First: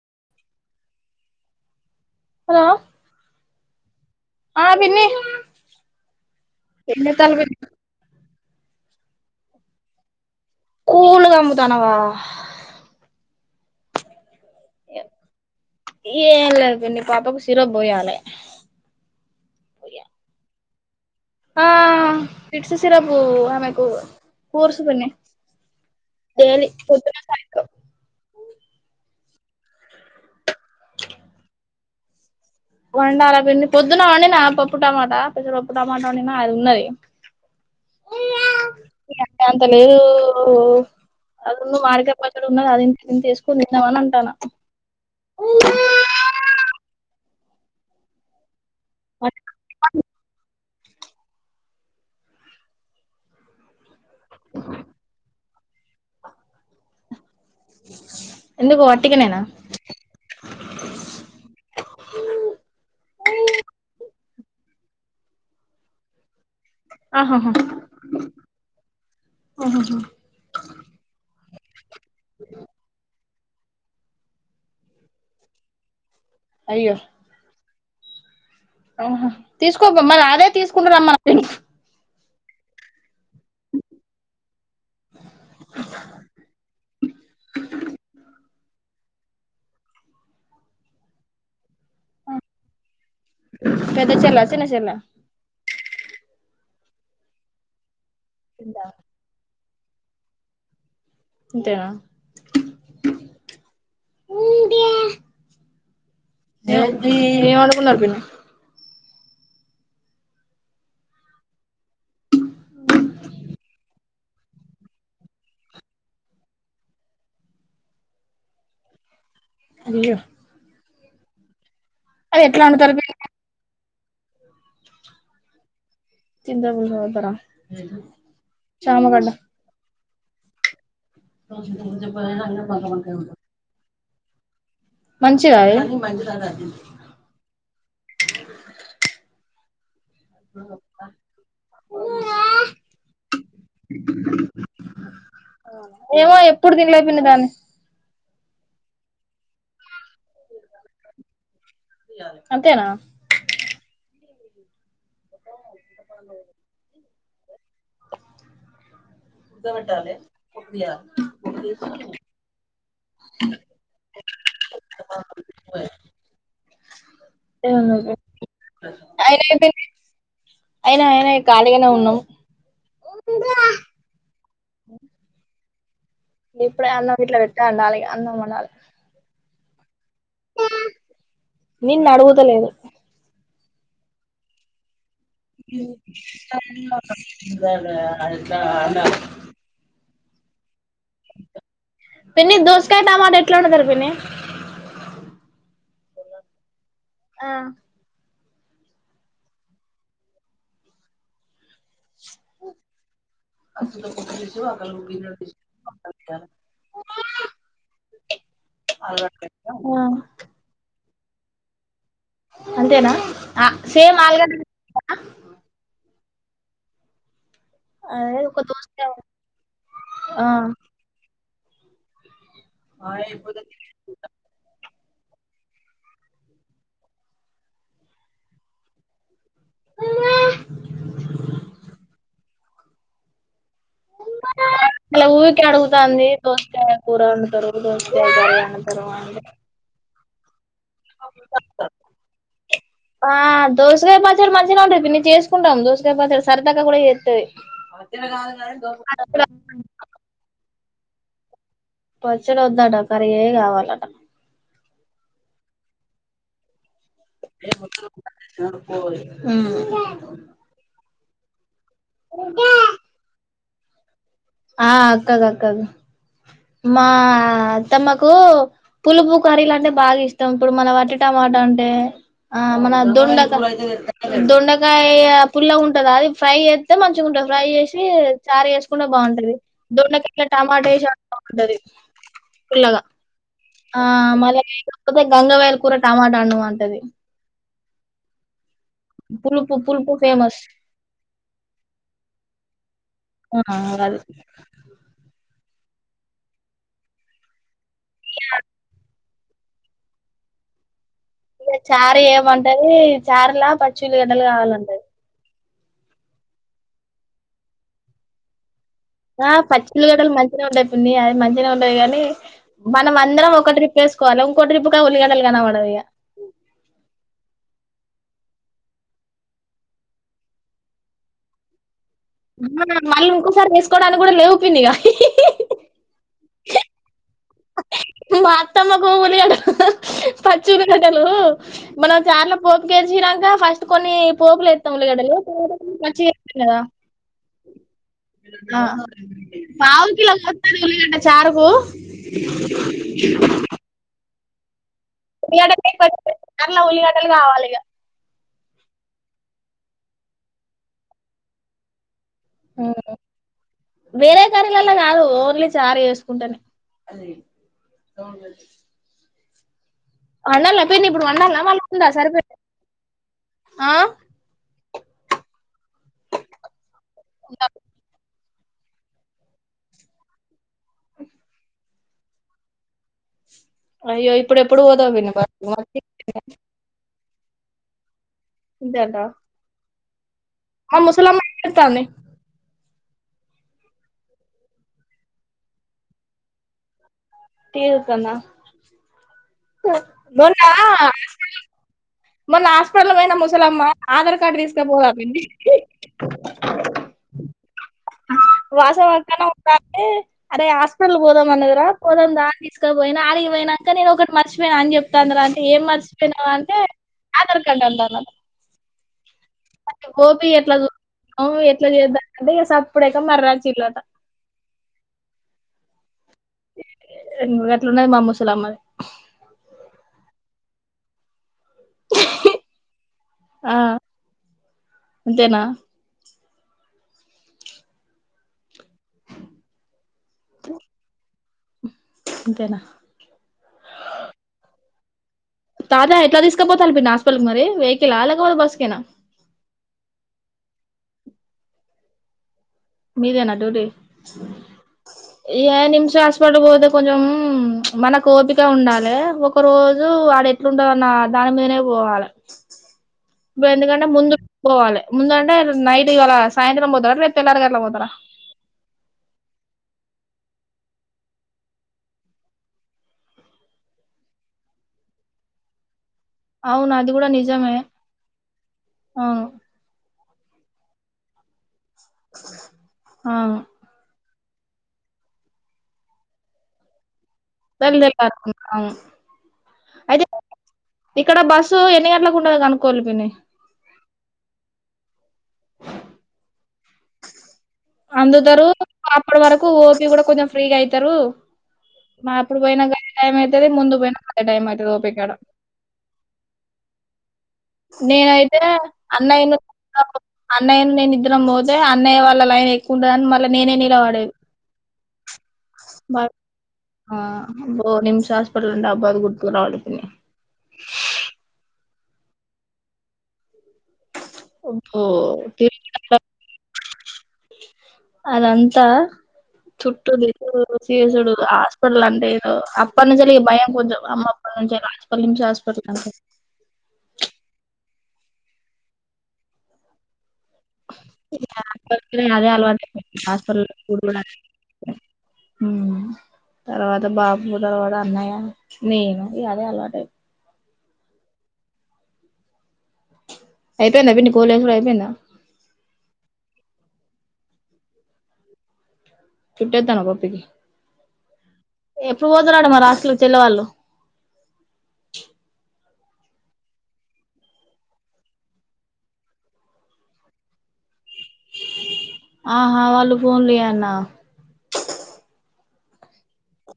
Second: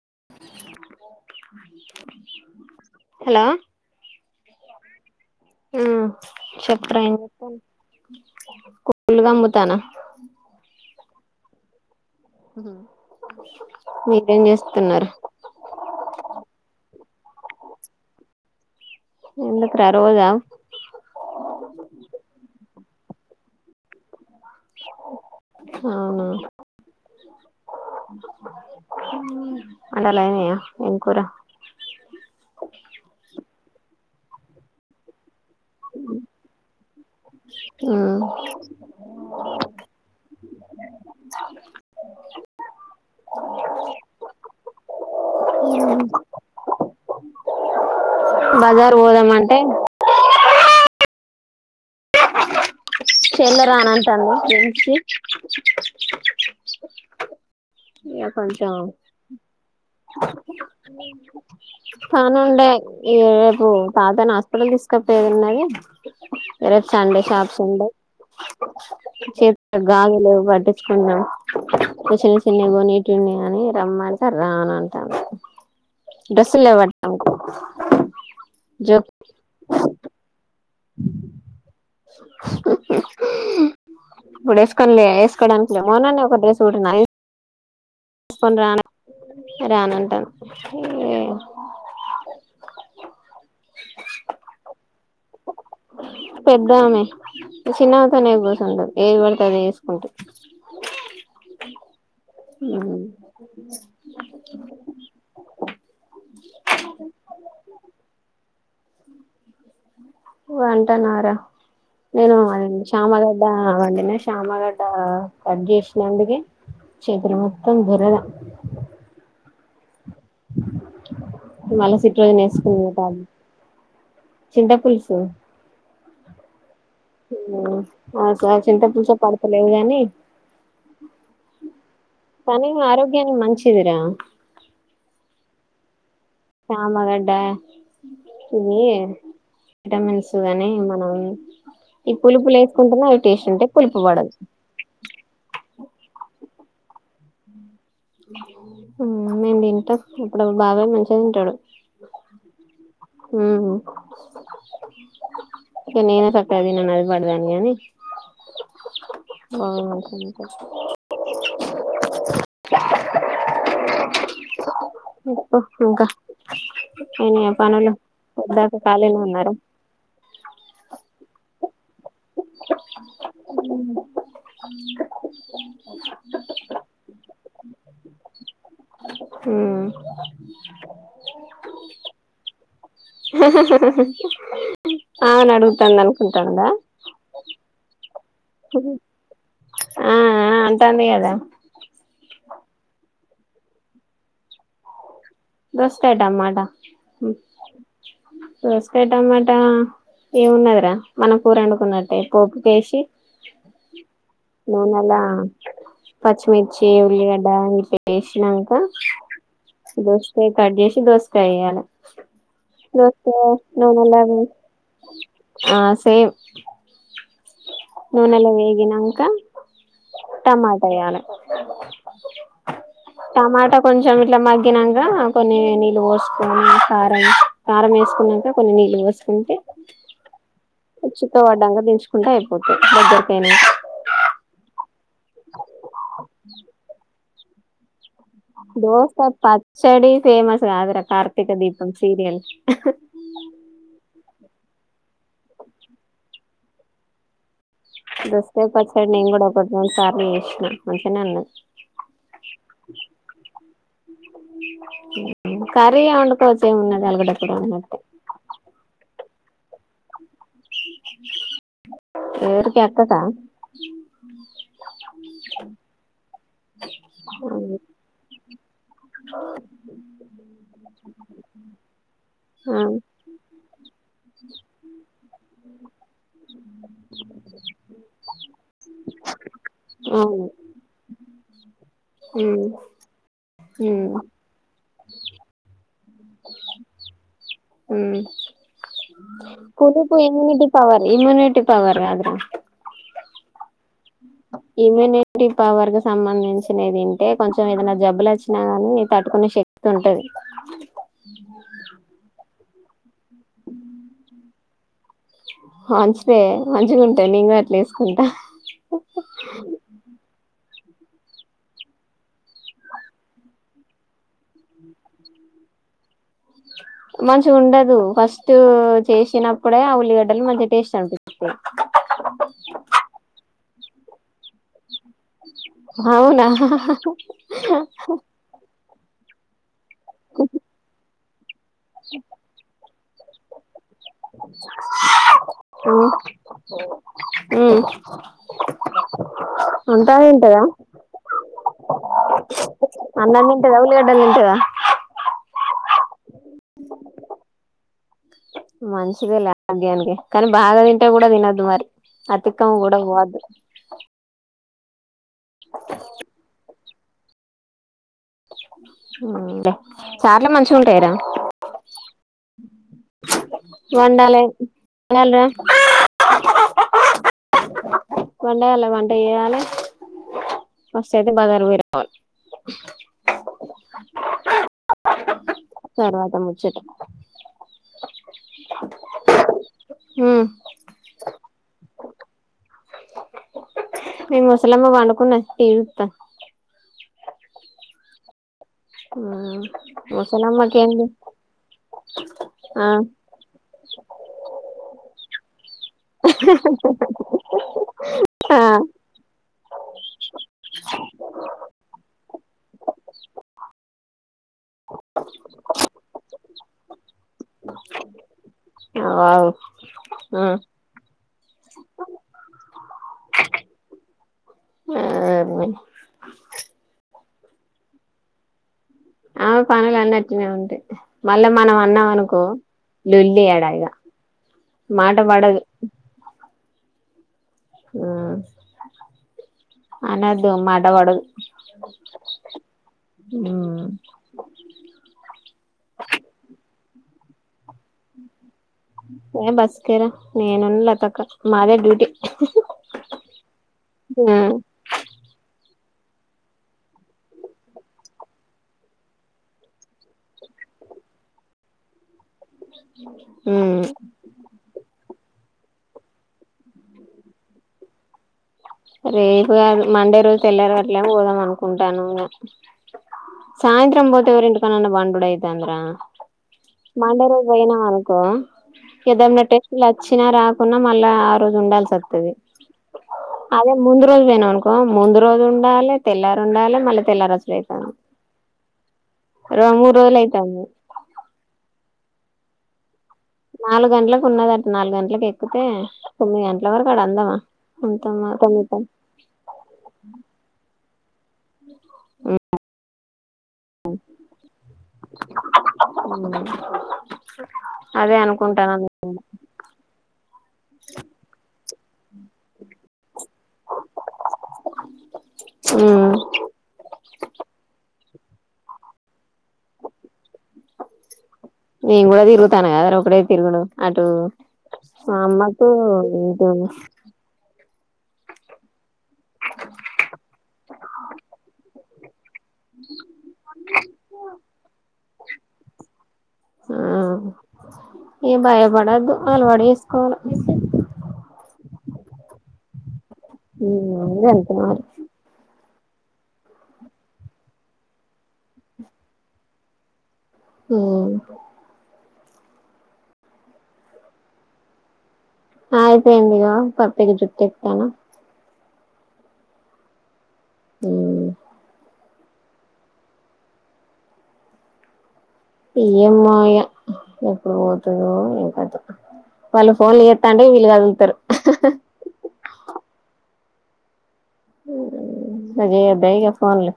[unintelligible] Hello hello ఆ పిన్ని ఆ చెప్పరా ఏం చేత్తాల్లు పిన్ని చేస్తున్నావ్ కోళ్లు కమ్ముతాన్న కోళ్లు కమ్ముతాన్నవా వే ఏ లేదు పీన్ని పాపాకు సిరప్ పోయాలే ఎందుకురా రోజా ఆ పిడ్స సిరబు ఆమెకు కోర్సు పిన్ని అవునా డైలీ పొద్దున సాయంత్రం వంటలయినయా ఏం కూర పొదున్న వండినా పప్పు టమాటా పెసరపప్పు టమాటా వండినా అది ఉన్నది ఉ వండే అంత లేదు ఆల్లు మాడికాయ్ పచ్చడ ఉన్నది అది ఇంత ఇది ఇంత వేసుకొని తిందాము అని అంటాన్న [unintelligible] బజార్ పోదాం అంటే చెల్లా రానన్ సామ్ క్లన్షకి ఎందుకు వట్టిగానేేనా పనుండే ఎపు పాత నాస్ ఇప్పుడే తీసుకపోయేదున్నది రేపు సండే ఆహాహా షాప్స్ ఉండయ్. చెప్కి గాజులు పట్టించుకున్నాం చిన్న చిన్నయ్ కొనేటివి ఉన్నాయ్. అని రమ్మంటే రాన్ అంటాంది. డ్రెస్సులు లేవంట అవకు హాహ్ తీసుకో పోమన్ అదే తీసుకో రమ్మన్ పేగింగ్. [unintelligible] ఇప్పుడు ఏసుకొన్లే ఏసుకోవడానికి లేమోన్నన్ ఒక డ్రెస్ గుడున్నాయ్ ఏస్కోన్ రానే రానటుంద్ ఈ ఏ పెద్ద చెల్లా చిన్న చెల్లా పెద్దమే చిన్నమే తో ఏ గోస కింద వుండద్. ఏది వడితే అద్ ఎస్ కుంటూ ఇంతేనా నహీ న్నది ఏవండుకున్నారు పిన్ని వంటనరా నేను అది శామగడ్డ వండినష్ చామగడ్డ కాడ్ జేషినందుగే చేతులు మొత్తం దురద అయ్యో మలసిట్రోజెన్ అది ఎట్లా వేసుకున్నా వండుతారు పిన్ని టాబ్లీ చింత పులుసు తిన్న ఊ హోహో ఆ సార్ చింతపులుసే చామగడ్డ పడ్తలేదు కానీ కాని ఆరోగ్యనికి మంచిదీరా. మంచిదా ఎగా చమగడ్డ ఇది విటమిన్స్ గాని మనం ఈ పులుపులు లేకుంటనే అవి టేస్ట్ ఉంటే పులుపు పడదు. [inaudible] ఏవో ఎప్పుడు తినలే పిన్ని దాన్ని హు నీన్ తింటా ఇప్పుడు బాబాయ్ మంచిగా తింటాడు. అంతేనా నీనే సక్కగా తిన్నను అది పడదాని గానీ ముద్ధ పేట్టాలే పొట్టు దియల్ పెట్టు దీసి ఏ చెప్పు ఇంకా అయినాయ పనులు పొద్ద దాకా ఖాళీనే ఉన్నారా. అయినాయ్ అయినాయ్ ఖాళీగానే ఉన్నాం. [inaudible] ఇప్పుడే అన్నం గిట్ల పెట్ట అండాలి. ఇగ అన్నం వండాలె హుహ్ నిన్ను అడగుతలేదు. [inaudible] అడుగుతుంది అనుకుంటాందా [unintelligible] ఆ ఆ అంటాంది కదా పిన్ని దోసకాయ టమాట ఎట్లా వండుతారు పిన్ని దోసకాయ్ టమాటా ఉమ్ ఆ దోసకాయ్ టమాటా ఏమున్నద్రా మన కూరండు ఉన్నట్టే కోకు కేసి నూనలా, పచ్చిమిర్చి, ఉల్లిగడ్డ, అన్నీ వేషినాం ఇంకా ఆ దోసకాయ్ కట్ చేసి దోసకాయ్ ఎయ్యాలా అంతేనా దోసకే ఆ సేమ్ నూనెల్లా అది ఆలుగడ్డ ఆ సేమ్ కీయ్వువ్ అదే నూనెలో ఒక దోసకాయ వేగినంక ఆ టమాటా ఏయ్యాలే టమాటా కొంచెం ఇట్లా మగ్గినంక్ కా కొన్ని నీళ్ళు పోసుకొని కారం కారం వేసుకొనుంటే కొన్ని నీళ్ళు పోసుకుంటే చిక్కపడ్డంగ్గ దించుకుంటే అయిపొద్ది ఒక్కరికైన ఇలా ఊరికె అడుగుతాంది దోసకాయ కూర వండుతరు అంటరు దోసకాయ్ అంటారు దోసకాయ అంటే పచ్చడి ఫేమస్ కాదురా కార్తీక దీపం సీరియల్ ఆ దోస కాయ ప పచ్చడి మంచిగానే ఉంటది పిన్ని చేసుకుంటాం దోసకాయ పచ్చడి సరదాగా కూడా చేత్తది. దోసకాయ పచ్చాడి నేను కూడా ఒకటి రెండు సార్లు చేసినా మంచిగనే ఉన్నది. పచ్చడి వద్ధంట కర్రీ ఏ కావాలట ఉమ్ కర్రీ ఏ వండుకోవచ్చ ఏమున్నది అలగడ్డ కూర వండినట్టే ఉమ్ ఎవరుకి అక్కకా ఆ అక్కది అక్కది మా అవును అత్తమ్మకూ పులుపు కర్రీలు అంటే బాగా ఇష్టం ఇప్పుడు మన వట్టి టమాట అంటే ఆ మన దొండ దొండకాయ పుల్లగా ఉంటదాయి ఫ్రై చేత్తే మంచిగా ఉంటది. ఫ్రై చేసి చారు చేేసుకుంటే బాగుంటది దొండకాయ్ ఉమ్ ఇంకా టమాటా వేసి వండుకోమంటది. ఉమ్ పుల్లగా ఆ మల్లా ఈ [unintelligible] గంగ వయ్యాల్ కూర టమాటా వండు అంటది పులుపు పులుపు కులుపు famous immunity power immunity power అది ఆ అదే పవర్కూ సంబంధించినవి దింటే కొంచెం ఏదైనా జబ్బలు వచ్చినా గానీ తట్టుకునే శక్తి ఉంటది అంటది చార్లా పచ్చి ఉల్లి గడ్డలు కావాలంటది మంచిదే మంచిగా ఉంటది నేను కూడ అట్లా వేసుకుంటా ఆ పచ్చి ఉల్లి గడ్డలు మంచిగా ఉంటయ్, పిన్ని అవి మంచిగా ఉంటయ్ గాని, మనం అందరం ఒక ట్రిప్ కొవాలా ఇంకోట్రిప్ప్గా ఉల్లి గడ్డలు కనపడవిగా ఉమ్మ్ మంచిగా ఉండదు ఫస్ట్ చేసినప్పుడే ఆ ఉల్లిగడ్డలు మంచి టేస్ట్ అనిపిత్తది. ఆ మళ్ళీ ఇంకోసారి వేసుకోవడానికి కూడా లేెవు పిన్ని ఇగా హా హా హా హి హం మా అత్తమ్మకు ఉల్లిగడ్డలు పచ్చి ఉల్లి గడ్డలు మనం చార్లో పోపు కేసినాంక ఫస్ కొన్ని పోగులు ఎత్తం ఉల్లిగడ్డలు తర్వాత ఉమ్ పచ్చివేత్తాం కదా ఉమ్ ఆ పావు అంతా కిలో తింటదా పచ్చి మిరపయాలు అంట చారుకు ఈ చికెన్ వండినం ఎంతరా ఉల్లిగడ్డలు కోయ్ ఫస్ట్ అరలా ఉల్లిగడ్డలు కావాలి ఇగా మంచిదే లే ఆరోగ్యానికి కానీ బాగా తింటే కూడా తినొద్దు మరి అతికము కూడా వాద్దు అందరిల్లాల కాదు ఓన్లీ చారు ఏసుకుంటేనే చార్లు మంచిగా వండాల పిన్నీ ఉంటాయిరా ఇప్పుడు వండాల మళ్ళిమ్ద సరిపెట్టు వండాలే వండాలిరా వుంటపు వండగలవా అంటే ఏయాలి ఫస్ట్ అయితే బజార్ పోయి రావాలి అయ్యో ఇప్పుడు ఎప్పుడు పోదావు వినబ తర్వాత ముచ్చట జత ఉ మా ముసలమ్మ ఏం చేస్తాంది? మీ ముసలమ్మ పండుకున్నది, టీవీ చూస్తుంది. టీవీ చూస్తుందా ఉమ్ అ మొన్న ముసలమ్మకేంది మొన్న ఆ హాస్పిటల్ పోయిన ముసలమ్మా ఆధార్ కార్డు తీసుక పోదా పిన్ని అహ్హ్హ్హ్ వాసవి అక్క అన్న ఉందా అంటే అరే హాస్పిటల్ పోదాం అన్నది రా పోదాం దా అని తీసుకపోయినా ఆడిగి పోయినాక నేను ఒకటి మర్చిపోయన అని చెప్తాంది రా అంటే ఏం మర్చపోయనావ్ అంటే ఆధార్ కార్డు అంటన్నది అవావ్ అ అవు ఎట్లా చేస్తానంటే సప్పుడ ఎకా మరచిల్లట హబ్బీ రెన్ గట్ల ఉన్నది మా ముసలమ్మది ఆమె పనలు అన్ని అట్టనే ఉంటాయ్ మ అళ మనం అన్నాం అనుకో లొల్లి ఆడ ఆ ఇగా మాట అంతేనా పడదు ఉ అనదు మాట పడదు అంతేనా ఉమ్ తాత ఎట్లా తీసుకపోతాలి పిన్ని హాస్పిటల్ కి మరి వెహికకిల్ లేకపోతే బస్సు ఏ బస్కేరా నేను లతక్క మాదే డ్యూటీ హ్ హిహి నీదేనా డ్యూటీ యానిమ్ శాశ్ హాస్పిటల్ పోతే కొంచెం చ్ మనకి ఓపిక ఉండాలె ఒక రోజు వాడ ఎట్లుంటున్నాడో ఆ దాని మీదనే పోవాలె ఇప్పు ఎందుకంటే ముందుకు పోవాలె ముందుం టే నైట్కి ఇవాళ సాయంత్రం పోతారా రేపు తెలారు గట్లా పోతారా? రేపుగాదు మండే రోజు తెల్లారు గట్లే పోదాం అనుకుంటాను ఇంగ సాయంత్రం పోతే ఎవరి ఇంటికాడ నేను పండుడైతుంది రా అవును అది మండే కూడా రోజు నిజమే పోయినావ్ అనుకో ఏదం అవును టెస్ట్లాచ్చి వచ్చినా రాకున్నా మళ్ళా ఆ రోజు ఉండాల్సి వస్తది ఆ అదే ముందు రోజు పోయినావ్ అనుకో ముందు రోజు ఉండాలె, తెల్లారు ఉండాలె మళ్ళీ తెల్లరజు తెల్లారి అవును రో మూడు రోజులు అయితే అయితాంది ఇక్కడ బస్సు ఎన్ని గంటలకు ఉంటదో కనుక్కొవాలి పిన్ని నాలుగు గంటలకు ఉన్నదంట నాలుగు గంటలకు ఎక్కితే తొమ్మిది గంటలకు అందుతారు తొమ్మిది అప్పటి వరకు ఓపి కూడా కొంచెం ఫ్రీగా అయితారు మరి అప్పుడు పోయినా ఇదే టైం అయితది ముందు పోయిన అదే టైం అయితది ఓపి కాడ [inaudible] అదే నేనైతే అనుకుంటాను అన్నయ్యను అన్నయ్య నేను ఇద్దరం పోతే అన్నయ వాళ్ళలైన్ ఎక్కువ ఉంటదని నేనే నిలబడేది ఉమ్ ఓ నిమిషం హాస్పిటల్లో ఉంటే అబ్బాయిలు గుర్తుకురావాలి పిన్ని నేను కూడా తిరుగుతాను కదర ఒకడే తిరుగుడు అటు అబ్బో మా అమ్మకు తిరిగి తోని అదంతా చుట్టూ తిరుగుడు చేసుడు హాస్పిటల్ అంటే అప్పటి నుంచే భయం కొంచెం అమ్మ హాస్పిటల్ నుంచి ఆ ఏం భయపడద్దు అలవాటు చేసుకోవాల అదే అలవాటు అయిపోయింది హాస్పిటల్లో ఉమ్ అంతే మరి తర్వాత బాబుగుడా అన్నాయా నేను ఇగ అదే అలవాటు అయిపోయింది ఉ అయిపోయిందా పిన్ని కోల్ ఎసుడు అయిపోయిందా ఆ అయిపోయింది ఇగా కరెక్ట్ గా చుట్టుపెట్టాను చుట్టే తిన్న పప్పీకి హ ఎప్పుడు పోతారట హాస్టల్ కి చెల్లి వాళ్ళు ఎమ్మో ఇగ ఎప్పుడు పోతుందో ఏం కథో వాళ్ళు ఫోన్లు చేస్తా అంటే వీళ్ళు కదులుతారు ఆహా వాళ్ళు ఫోన్లు చేయాల్నా చెయ్యొద్దా ఇగ ఫోన్లో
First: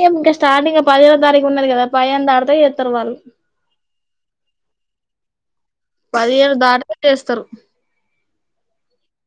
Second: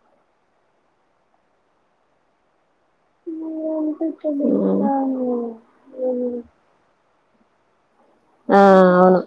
ఏ ఇంకా స్టార్టింగ్ పదిహెనో తారీఖ ఉన్నారు కదా అధిహైను దాటిదే చేస్తారు [unintelligible] పదిహేను దాటతే చేస్తారు ఆ అవును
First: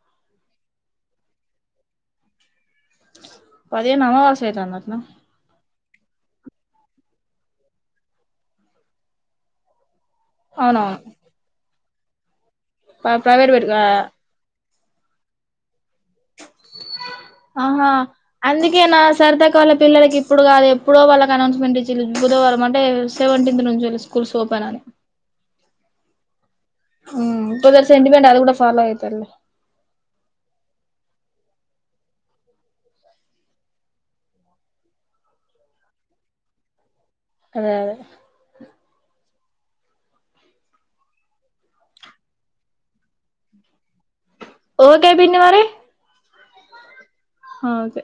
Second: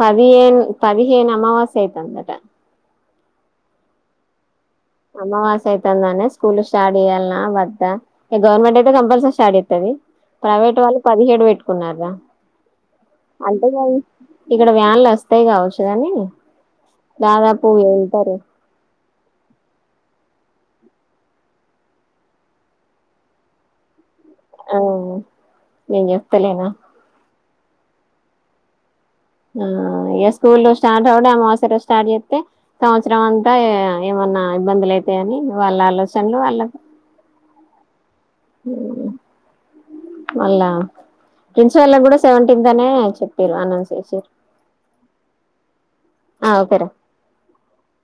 పదిహేను పదిహేను అమావాస్య ఐతాందట పదిహేను అమావాస్య అయితాందా అమ్మవాస్ అయితోందని స్కూల్లో స్టార్ట్ చేయాలనా వద్దా ఈ గవర్నమెంట్ అయితే కంపల్సరీ స్టార్ట్ చేస్తది ప్రైవేట్ వాళ్ళు పదిహేడు పెట్టుకున్నారు రా ప్రవేట్ పెట్టుకో ఇక్కడ వ్యాన్లు వస్తాయి కావచ్చు కాని దాదాపు ఆహా వెళ్తారు అందుకేనా సరిత అక్క వాళ్ళ పిల్లలకి ఇప్పుడు కాదు ఎప్పుడో వాళ్ళకి అనౌన్స్మెంట్ ఇచ్చారు బుధవారం అంటే సెవెంటీన్త్ నుంచి అని స్కూల్స్ ఓపెన్ ఆ అని నేను చెప్తలేనా కొందరు సెంటిమెంట్ అది కూడా ఫాలో అయితరులే స్కూల్ స్టార్ట్ అవుడే అమావాస్య కి స్టార్ట్ జేతే సంవత్సరం అంతా ఇగ నా ఇబ్బందులు అయితాయని వాళ్ళ ఆలోచనలు వాళ్ళకు. అదే అదే ఊ మళ్ళా ప్రిన్స్ వాళ్ళకు గూడా సెవెంటీన్త్ అనే చెప్పిర్రు అనౌన్స్ చేసిరు ఓకే పిన్ని మరి ఆ ఓకే రా ఆ ఓకే